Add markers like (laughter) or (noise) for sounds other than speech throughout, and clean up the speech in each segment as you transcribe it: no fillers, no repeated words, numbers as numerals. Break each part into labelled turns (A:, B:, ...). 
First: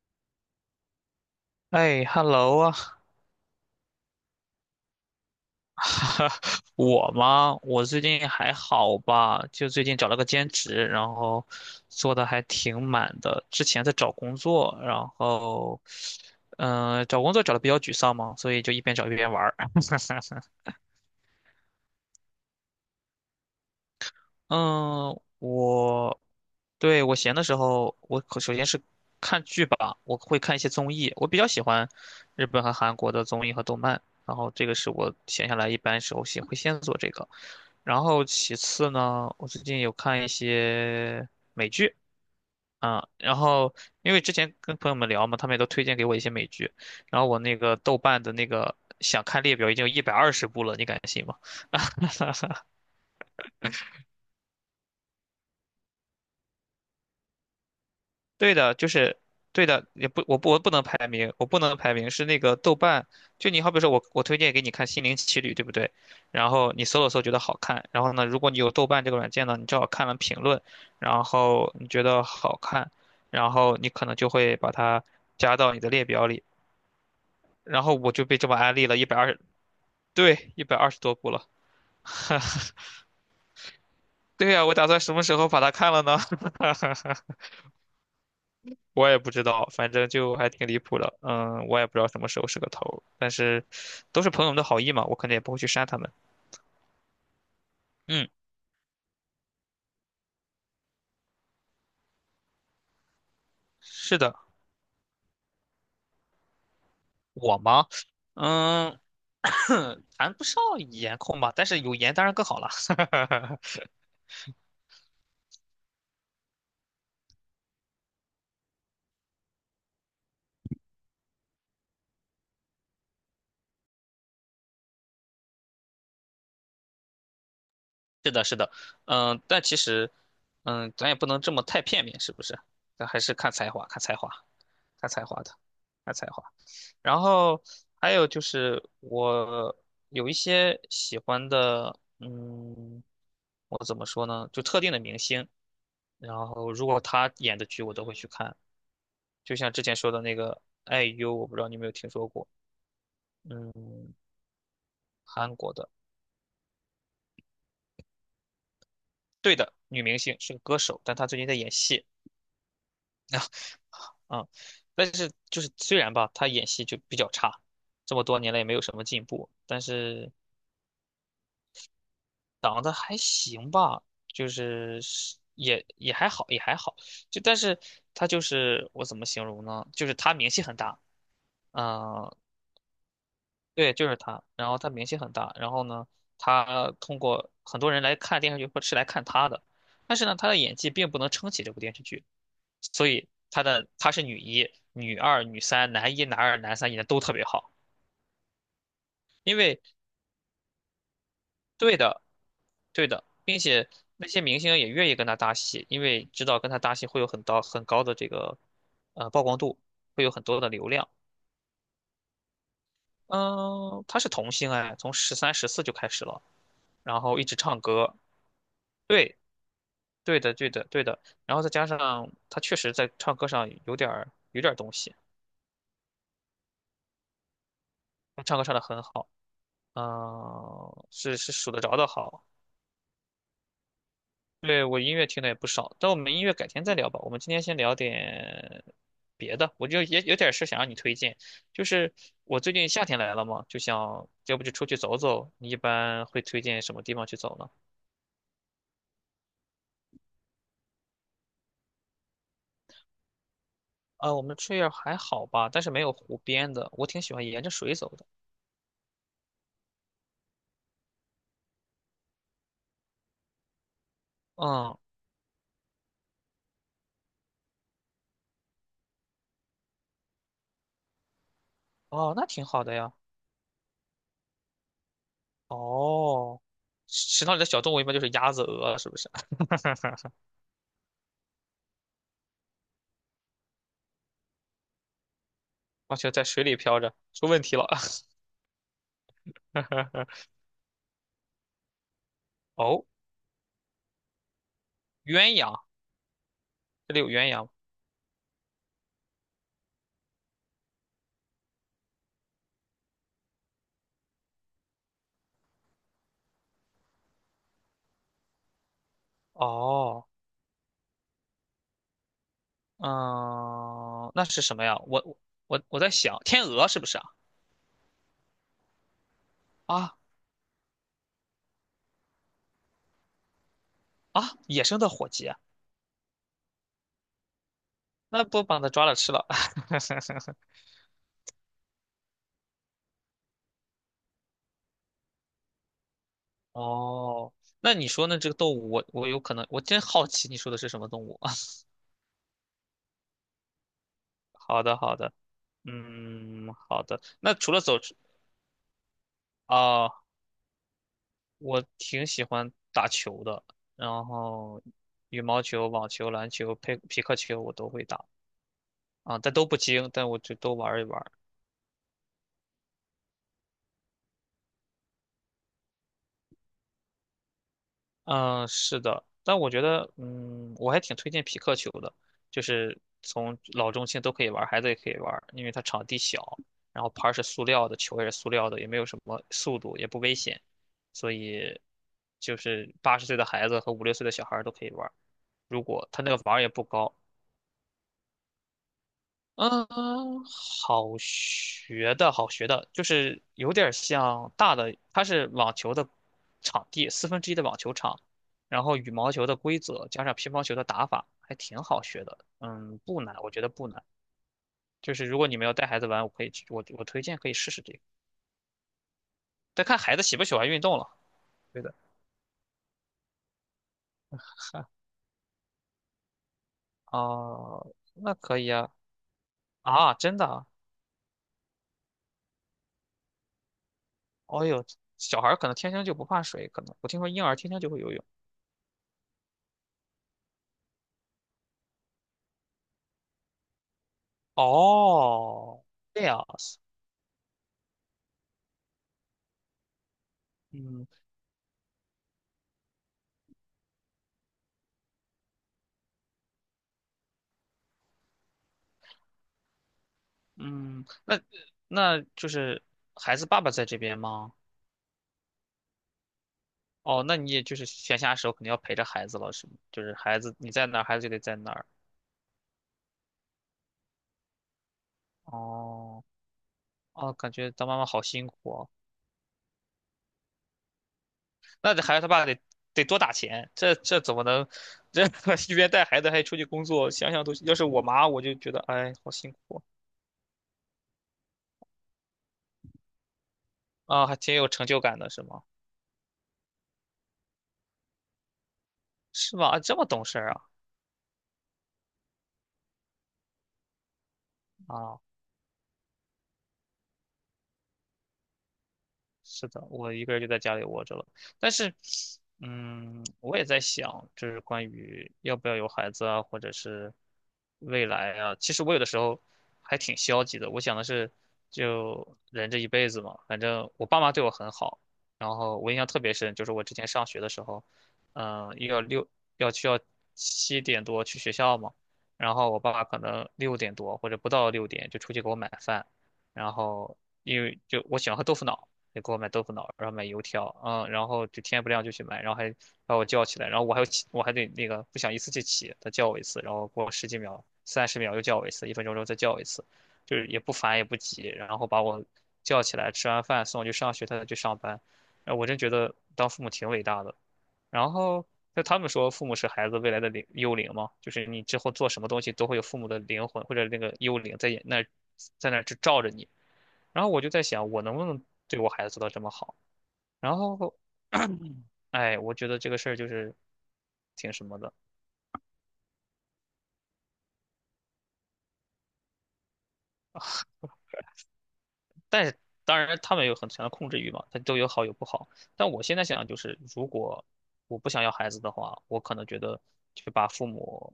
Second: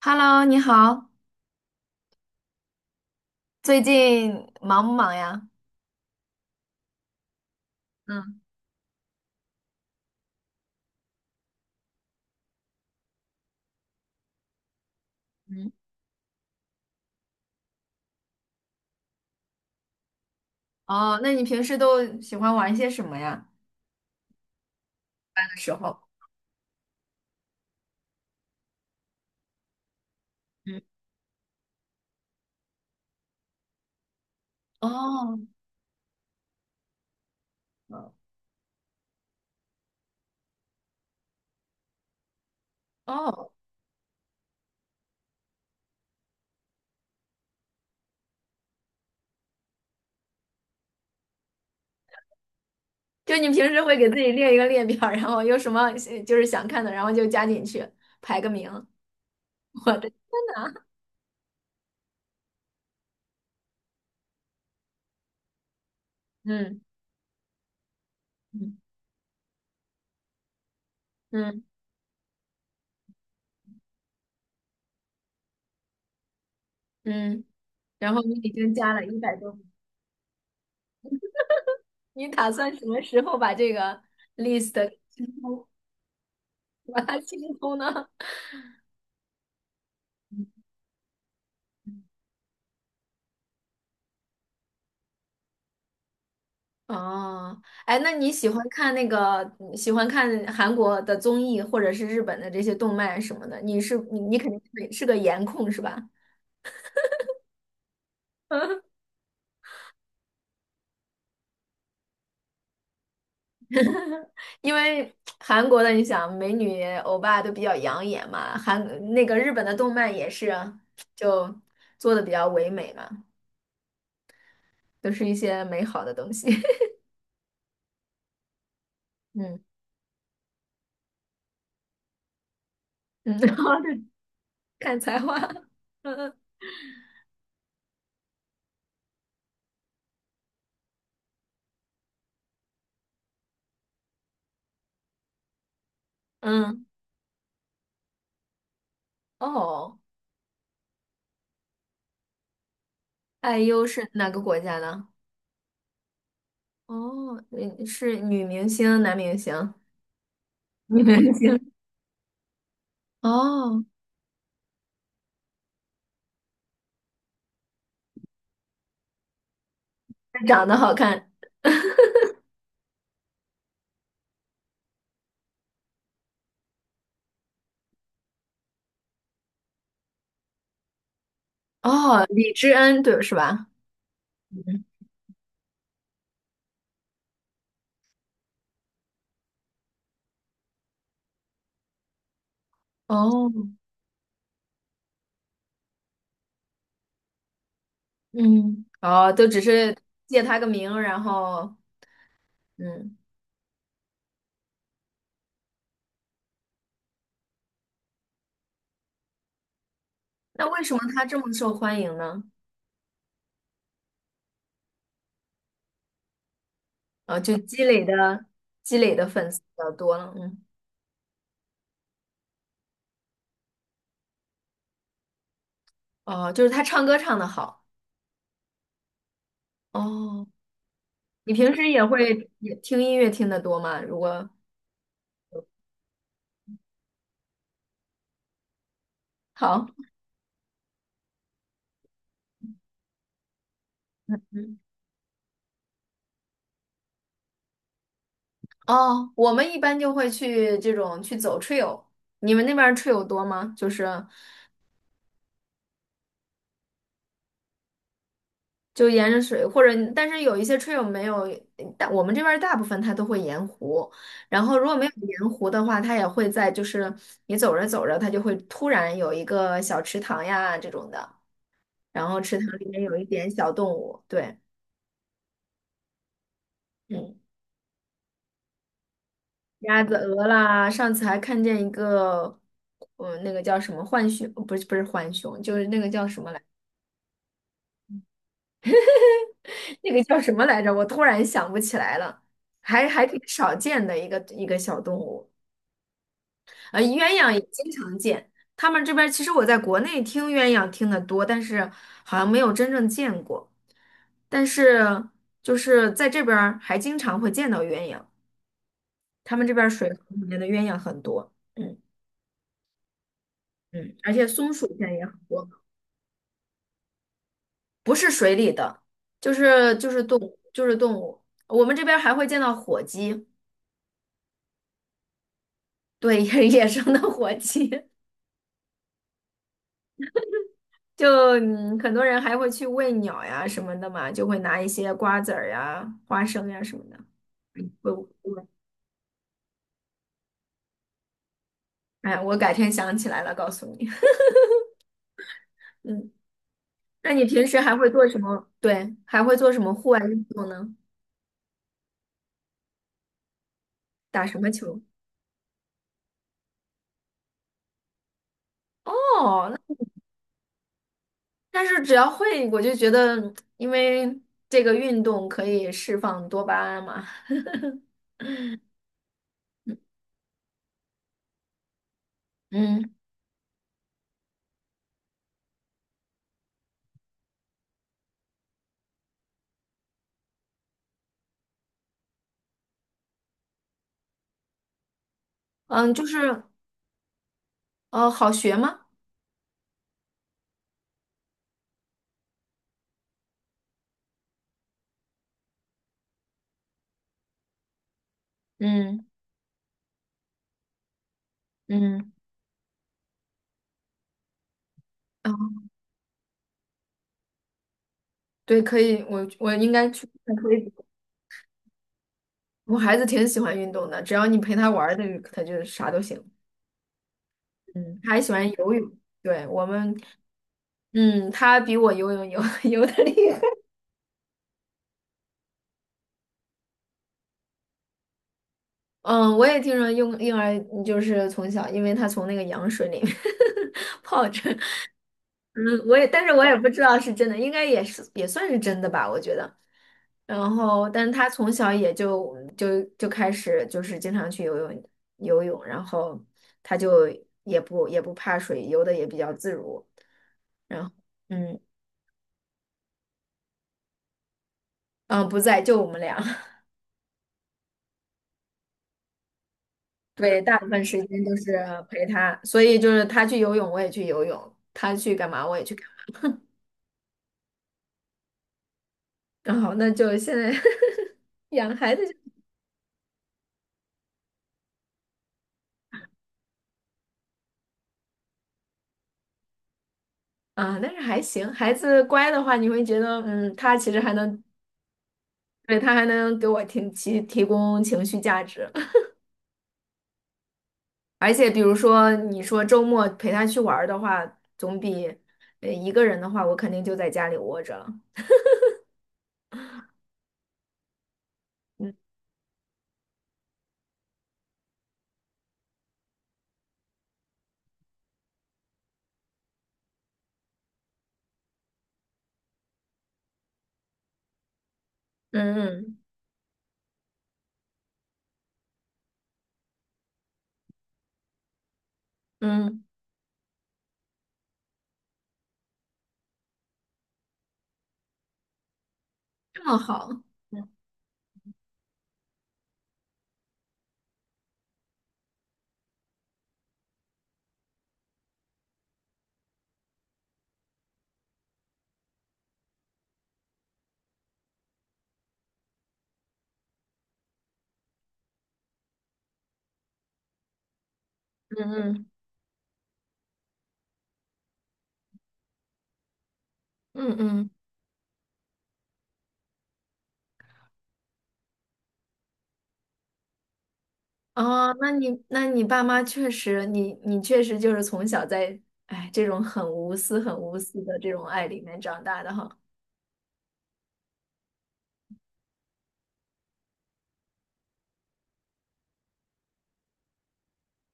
A: Hello，你好，
B: 哎，hello 啊，
A: 最近忙不忙呀？
B: (laughs) 我吗？我最近
A: 嗯
B: 还好吧，就最近找了个兼职，然后做的还挺满的。之前在找工作，然
A: 嗯。
B: 后，找工作找的比较沮丧嘛，所以就一边找一边玩儿。(laughs)
A: 哦，那你平时都喜欢玩些什么呀？
B: 嗯，
A: 那个时候，
B: 我对我闲的时候，我可首先是看剧吧，我会看一些
A: 嗯。
B: 综艺，我比较喜欢日本和韩国的综艺和动漫，然后这个是我
A: 哦。
B: 闲下来一般时候先会先做这个，然后其次呢，我最近有看一些美剧。啊，然
A: 哦。
B: 后因为之前跟朋友们聊嘛，他们也都推荐给我一些美剧，然后我那个豆瓣的那个想看列表已经有120部了，你敢信吗？(laughs)
A: 就你平时会给自己列一个列表，然后有什么就是想看的，然后就加进去，排个
B: 对
A: 名。
B: 的，就是对的，
A: 我
B: 也
A: 的。
B: 不，我不能排名，是那个豆瓣，就你好比说我推荐给你看《心灵奇旅》，对不对？然后
A: 嗯
B: 你搜了搜觉得好看，然后呢，如果你有
A: 嗯。
B: 豆瓣这个软件呢，你正好看了评论，然
A: 嗯
B: 后你觉得好看，然后你可能就会把它加到你的列表里，
A: 嗯。
B: 然后我
A: 然后
B: 就
A: 你
B: 被这
A: 已
B: 么
A: 经
B: 安利
A: 加
B: 了一
A: 了
B: 百
A: 一
B: 二，
A: 百
B: 十，
A: 多名。
B: 对，120多部了。
A: 你打
B: (laughs)
A: 算什么时候把这个
B: 对呀，
A: list
B: 我打算什么
A: 清
B: 时候把
A: 空？
B: 它看了呢？
A: (laughs) 把它
B: (laughs)
A: 清空呢？
B: 我也不知道，反正就还挺离谱的。嗯，我也不知道什么时候是个头儿但是都是朋友们的好意嘛，我肯定也不会去删他们。
A: 哦。哎，那
B: 嗯，
A: 你喜欢看那个喜欢看韩国的综艺，或者是日本的这些动漫什么的？你是
B: 是
A: 你
B: 的，
A: 你肯定是个颜控是吧？
B: 我吗？
A: (laughs)
B: 嗯，(coughs) (clears throat) 谈不上颜控吧，但是有颜当然更好了。(laughs)
A: 因为韩国的你想美女欧巴都比较养眼嘛，韩那个日本的动漫也是啊，就做的比较唯美嘛，都是一些美好的东西。(laughs)
B: 是的，是的，嗯，
A: 嗯
B: 但其实，嗯，咱也不能这么太片面，是不是？咱还是
A: 嗯。(laughs)
B: 看
A: 然
B: 才
A: 后
B: 华，
A: 就
B: 看才华，
A: 看
B: 看
A: 才
B: 才
A: 华。
B: 华的，
A: (laughs)
B: 看才
A: 嗯
B: 华。然后还有就是我有一些喜欢的，嗯，我怎么说呢？就特定的明星，然后
A: 嗯。
B: 如果他演的剧我都会去看，就像之前
A: 哦。
B: 说的那个 IU，我不知道你有没有听说过，
A: IU 是
B: 嗯，
A: 哪个国家的？
B: 韩国的，
A: 哦，嗯是女明星、男明
B: 对的，
A: 星？
B: 女
A: (laughs)
B: 明星是个歌手，
A: 女
B: 但她
A: 明
B: 最近在
A: 星。
B: 演戏，
A: 哦，
B: 啊、但是就是虽然吧，她演戏就比较差，这么多年来也没有什么进步，但是。
A: 长得好看。
B: 长得还行吧，就是是也也还好，也还好。就但是他就是我怎么形容呢？就是他名气很大，
A: 哦，
B: 嗯、
A: 李知恩，对，是吧？
B: 对，就是他。然后他名气很大，然后呢，他通过很多人来看电视剧，或是来看他的，但是呢，他的演技并不能撑起这部电视剧，所以
A: 哦，
B: 他的他是女一、女二、女三、男一、男二、男三演的都特别好。
A: 嗯，哦，都
B: 因
A: 只
B: 为。
A: 是借他个名，然后，
B: 对的，对
A: 嗯。
B: 的，并且那些明星也愿意跟他搭戏，因为知道跟他搭戏会有很高很高的这个呃曝光度，会有很多
A: 那
B: 的
A: 为
B: 流
A: 什么
B: 量。
A: 他这么受欢迎呢？
B: 嗯，他是童星哎，从13、14就开始了，然后
A: 哦，
B: 一直
A: 就
B: 唱
A: 积累
B: 歌。
A: 的积累的
B: 对，
A: 粉丝比较多了。
B: 对的，
A: 嗯，
B: 对的，对的。然后再加上他确实在唱歌上有点儿东西，
A: 哦，就是他唱歌唱的好。
B: 他唱歌唱得很好，
A: 哦，
B: 嗯，是是
A: 你
B: 数
A: 平
B: 得
A: 时
B: 着
A: 也
B: 的好。
A: 会也听音乐听的多吗？如果
B: 对，我音乐听的也不少，但我们音乐改天再聊吧。我们今天先聊点别的，
A: 好。
B: 我就也有点事想让你推荐，就是我最近夏天来了嘛，就想要不就出去走走。你一般会推荐什么地方去走呢？
A: 哦，我们一般就会去这种去走 trail，你们那边儿 trail 多吗？就是
B: 啊，我们这儿还好吧，但是没有湖边的，我挺喜欢沿着水走的。
A: 就沿着水，或者但是有一些 trail 没有，但我们这边儿大部分它都会沿湖，然后如果
B: 嗯，
A: 没有沿湖的话，它也会在就是你走着走着，它就会突然有一个小池塘呀这种的，然
B: 哦，
A: 后
B: 那
A: 池
B: 挺
A: 塘
B: 好
A: 里
B: 的
A: 面
B: 呀。
A: 有一点小动物。对。
B: 哦，
A: 嗯，
B: 池塘里的小动物一般就是鸭子、鹅，是不是？
A: 鸭子、
B: (laughs)
A: 鹅啦，上次还看见一个。嗯，那个叫什么浣熊，不是浣熊，就是那个
B: 而
A: 叫
B: 且
A: 什
B: 在
A: 么来着，
B: 水里飘着，出问题了。
A: 那个叫
B: (laughs)
A: 什么来着？我突然想不起来了。
B: 哦，
A: 还挺少见的一个小动物。
B: 鸳鸯，这
A: 鸳
B: 里有鸳
A: 鸯也
B: 鸯吗？
A: 经常见。他们这边其实我在国内听鸳鸯听得多，但是好像没有真正见过。但是就是在这边儿还经常会见到鸳鸯，他们这边儿水河
B: 哦，
A: 里面的鸳鸯很多。嗯。嗯，而
B: 嗯，那
A: 且
B: 是
A: 松
B: 什么
A: 鼠
B: 呀？
A: 现在
B: 我
A: 也很
B: 我
A: 多。
B: 我我在想，天鹅是不是啊？
A: 不是水里的，就是就
B: 啊
A: 是动物，就是动物。我们这边儿还会见到火鸡。
B: 啊，野生的火鸡啊，
A: 对，野生的火鸡。
B: 那不把它抓了吃了？(laughs)
A: 就很多人还会去喂鸟呀什么的嘛，就会拿一些瓜子儿呀、花生呀什么的。
B: 哦，
A: 嗯
B: 那你
A: 我
B: 说呢？这个
A: 我
B: 动物，我有可能，我真好奇你说的是什么动物。(laughs)
A: 哎，我改天想起来了告诉你。
B: 好的，好的，
A: (laughs) 嗯，
B: 嗯，好的。
A: 那你
B: 那
A: 平
B: 除
A: 时
B: 了走
A: 还会做什么？对，还会做什么户
B: 啊，
A: 外运动呢？
B: 我挺喜欢打球的，然
A: 打什么
B: 后
A: 球？
B: 羽毛球、网球、篮球、佩匹克球我都会打啊，但都
A: 哦，
B: 不
A: 那
B: 精，但我就都玩一玩。
A: 但是只要会，我就觉得，因为这个运动可以释放多巴胺嘛。
B: 嗯，是的，但我觉得，嗯，我还挺推荐匹克球的，就是
A: 嗯
B: 从老中青都可以玩儿孩子也可以玩儿因为它场地小，然后拍儿是塑料的，球也是塑料的，也没有什么速度，也不危险，所以就是80岁的孩子和5、6岁的小孩儿都可以玩儿如果
A: 嗯，
B: 他
A: 就
B: 那个网
A: 是
B: 也不高，
A: 好学吗？
B: 嗯，好学的，好学的，就是有点儿像大的，它是网球的场地，四分之一的网球场，然后羽
A: 嗯
B: 毛球的规则加上乒乓球的打法，还挺好学
A: 嗯。
B: 的。嗯，不难，我觉得不难。就是如果你们要带孩子玩，我可以去，我推荐可以试试这个。
A: 对，可以，我
B: 再
A: 应
B: 看
A: 该
B: 孩子
A: 去
B: 喜不
A: 看
B: 喜欢运
A: 推。
B: 动了。对的。
A: 我孩子挺喜欢运动的，只要你陪他玩儿的，他就啥都行。
B: 哦，
A: 嗯，他
B: 那
A: 还喜
B: 可
A: 欢
B: 以啊。
A: 游泳。对，我
B: 啊，
A: 们。
B: 真的啊？
A: 嗯，他比我游泳游 (laughs) 游的厉害。
B: 哦呦，小孩儿可能天生就不怕水，可能我听说婴儿天生就会游泳。
A: 嗯，我也听说婴儿就是从小，因为他从那个羊水里面 (laughs) 泡着。
B: 哦，
A: 嗯，我
B: 这
A: 也，
B: 样。
A: 但是我也不知道是真的，应该也是也算是真的吧，我觉得。然
B: 嗯
A: 后，但是他从小也就开始就是经常去游泳，然后他就也不怕水，游的也比较自如。然
B: 嗯，
A: 后，
B: 那
A: 嗯
B: 那就是孩子爸爸在这边吗？
A: 嗯，不在，就我们俩。(laughs)
B: 哦，那你也就是闲暇时候肯定要陪着孩子了，是吗？就是孩子
A: 对，
B: 你
A: 大部
B: 在哪
A: 分
B: 儿，孩
A: 时
B: 子就得
A: 间
B: 在
A: 都
B: 哪
A: 是
B: 儿。
A: 陪他，所以就是他去游泳，我也去游泳；他去干嘛，我也去干
B: 哦
A: 嘛。
B: 哦，感觉当妈妈好辛苦哦。
A: 然后，那就现在 (laughs) 养
B: 那这
A: 孩
B: 孩
A: 子。
B: 子他爸得多打钱，这怎么能这 (laughs) 一边带孩子还出去工作？想想都，要是我妈，我就觉得哎，好辛苦
A: 啊，但是还行，孩子乖的话，你会觉得，嗯，他其
B: 哦
A: 实
B: 啊，
A: 还
B: 还挺
A: 能，
B: 有成就感的，是吗？
A: 对，他还能给我提供情绪价值。
B: 是吗？啊这么懂事儿啊
A: (laughs) 而且比如说你说周末陪他去玩儿的话，总
B: 啊！
A: 比一个人的话，我肯定就在家里窝着了。
B: 是的，我一个人就在家里窝着了。但是，
A: 嗯
B: 嗯，我也在想，就是关于要不要有孩子啊，或者是未来啊。其实我有的时候还挺消极的。我想的是，就人这一辈子嘛，反正我爸妈对我很好。然后我印象
A: 嗯
B: 特别深，就是我之前上学的时候，嗯、要六要需要7点多去学校嘛，然后我
A: 嗯。
B: 爸
A: 嗯，
B: 爸可能6点多或者不到六点就出去给我买饭，然后因为就我喜欢喝豆腐脑。得给我买豆腐
A: 这
B: 脑，
A: 么
B: 然后买
A: 好。
B: 油条，嗯，然后就天不亮就去买，然后还把我叫起来，然后我还要起，我还得那个不想一次就起，他叫我一次，然后过10几秒、30秒又叫我一次，1分钟之后再叫我一次，就是也不烦也不急，然后把我叫起来，吃完饭送我去上学，他再去上班，呃，我真觉得当父母挺伟大的。然后就他们说，父母是孩子未来的灵幽灵嘛，就是你之后
A: 嗯
B: 做什么
A: 嗯
B: 东西都会有父母的灵魂或者那个幽灵在那儿就罩着你。然后
A: 嗯
B: 我就在
A: 嗯。
B: 想，我能不能对我孩子做到这么好？然后，哎，我觉得这个事儿就是挺什么的。
A: 哦，那你爸妈确实，你确实就是从小在，哎，这种很无私、很无私的这种爱里面长大
B: 但
A: 的
B: 是
A: 哈。
B: 当然他们有很强的控制欲嘛，它都有好有不好。但我现在想就是，如果我不想要孩子的话，我可能觉得就把父母，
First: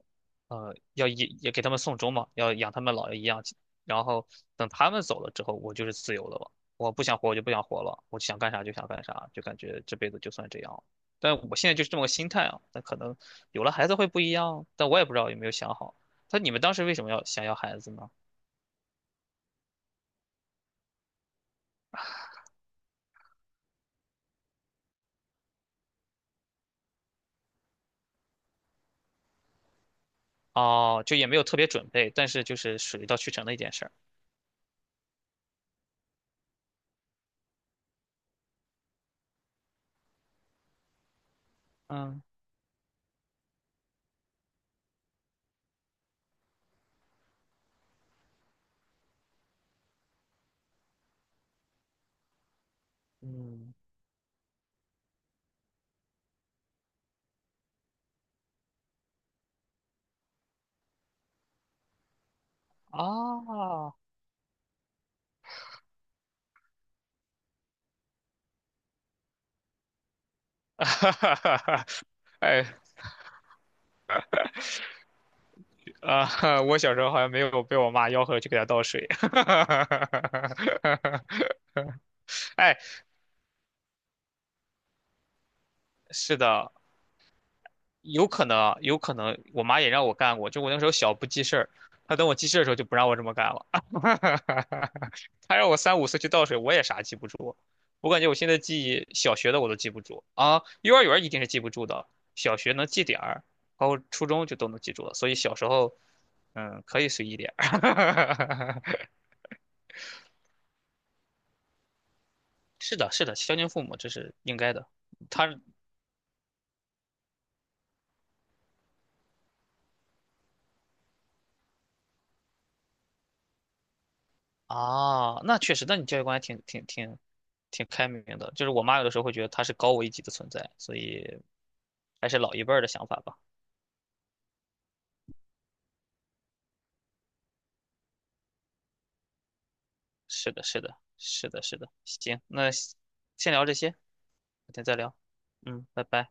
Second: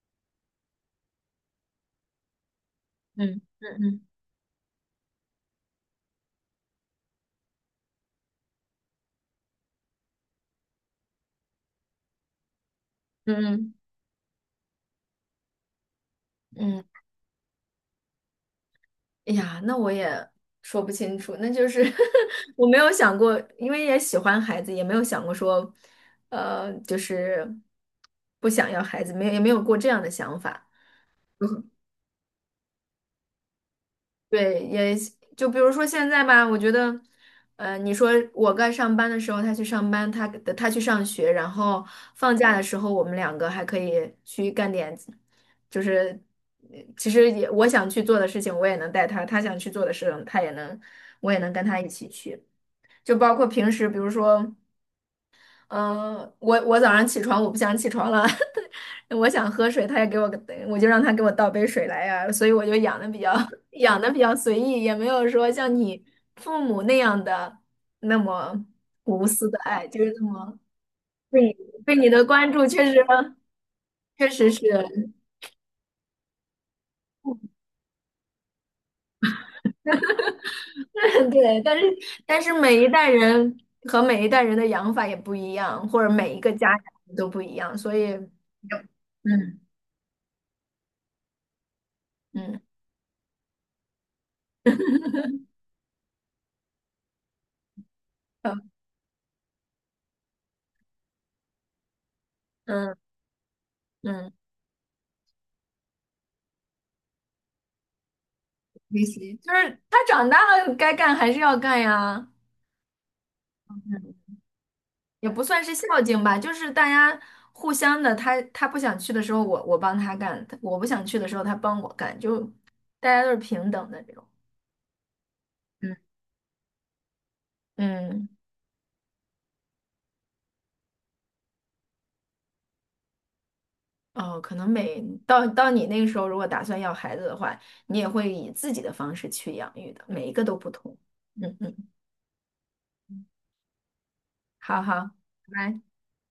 B: 呃，要也给他们送终嘛，要养他们老一样，
A: 嗯嗯
B: 然后等他们走了之后，我就是自由了嘛。我不想活，我就不想活了，我想干啥就想干啥，就感觉这辈子就算这样了。但我现在就是这么个心态啊，那可能
A: 嗯嗯
B: 有了
A: 嗯。
B: 孩子会不一样，但我也不知道有没有想好。那你们当时为
A: 嗯
B: 什么要想要孩子呢？
A: 哎呀，那我也说不清楚，那就是 (laughs) 我没有想过，因为也喜欢孩子，也没有想过说，就是不想要孩子，没有也没有过这样的想法。
B: 哦，就也没有特别准备，但是就是水到渠成的一件事儿。
A: 对，也就比如说现在吧，我觉得，你说我该上班的时候他去上班，他去上学，然后
B: 嗯
A: 放假的时候我们两个还可以去干点，就是其实也我想去做的事情我也能带他，他想去做的事情他也能，我也能跟他一起去，就包括平
B: 嗯，
A: 时比如说。嗯，我早上起床，我不想起床了，(laughs) 我想喝水，他也给我，我就让他给我倒杯水来呀、所以我就养的比较 (laughs)
B: 哦，
A: 养的比较随意，也没有说像你父母那样的那么无私的爱，就是这么
B: (laughs) 哈
A: (laughs)
B: 哈
A: 对你
B: 哈哈
A: 对你的关
B: 哎
A: 注，确实是
B: 啊，我小时候好像没有被我妈吆喝去给她倒水。(laughs)
A: (laughs) 对，但是
B: 哎，
A: 每一代人和每一代人的养法也不一样，或者每
B: 是
A: 一个家
B: 的，
A: 长都不一样，所以
B: 有
A: 嗯
B: 可能啊，有可能
A: 嗯
B: 我妈也让我干过，就我那时候小不记事儿，她等我记事
A: 嗯。
B: 儿的时候就不让我这么干了，(laughs) 她让我3、5岁去倒水，我也啥记不住。我感觉我现
A: 呃
B: 在记忆小学的我都记不住啊，幼儿园儿一定是记不住的，小学能
A: 嗯
B: 记点儿，包括初
A: 嗯
B: 中就都能记住了，所以小时候嗯可以随意点儿。
A: 学习，就是他长大了该干还是要干呀。
B: (laughs) 是的，是的，孝敬父母这
A: 嗯，
B: 是应该的，
A: 也不
B: 他
A: 算是孝敬吧，就是大家互相的，他不想去的时候我帮他干，我不想去的时候他帮我干，就大家都是平等的这种。
B: 啊，那确实，
A: 嗯。
B: 那你教育观还挺开明
A: 嗯。
B: 的。就是我妈有的时候会觉得她是高我一级的存在，所以还是老一辈儿的想法吧。
A: 哦，可能每到你那个时候，如果打算要孩子的话，你也会以自己的方式去养育的，每一个
B: 是
A: 都
B: 的，
A: 不
B: 是
A: 同。
B: 的，是
A: 嗯
B: 的，是
A: 嗯。
B: 的。行，那先聊这些，改
A: 好
B: 天再
A: 好。
B: 聊。
A: 拜拜。
B: 嗯，拜拜。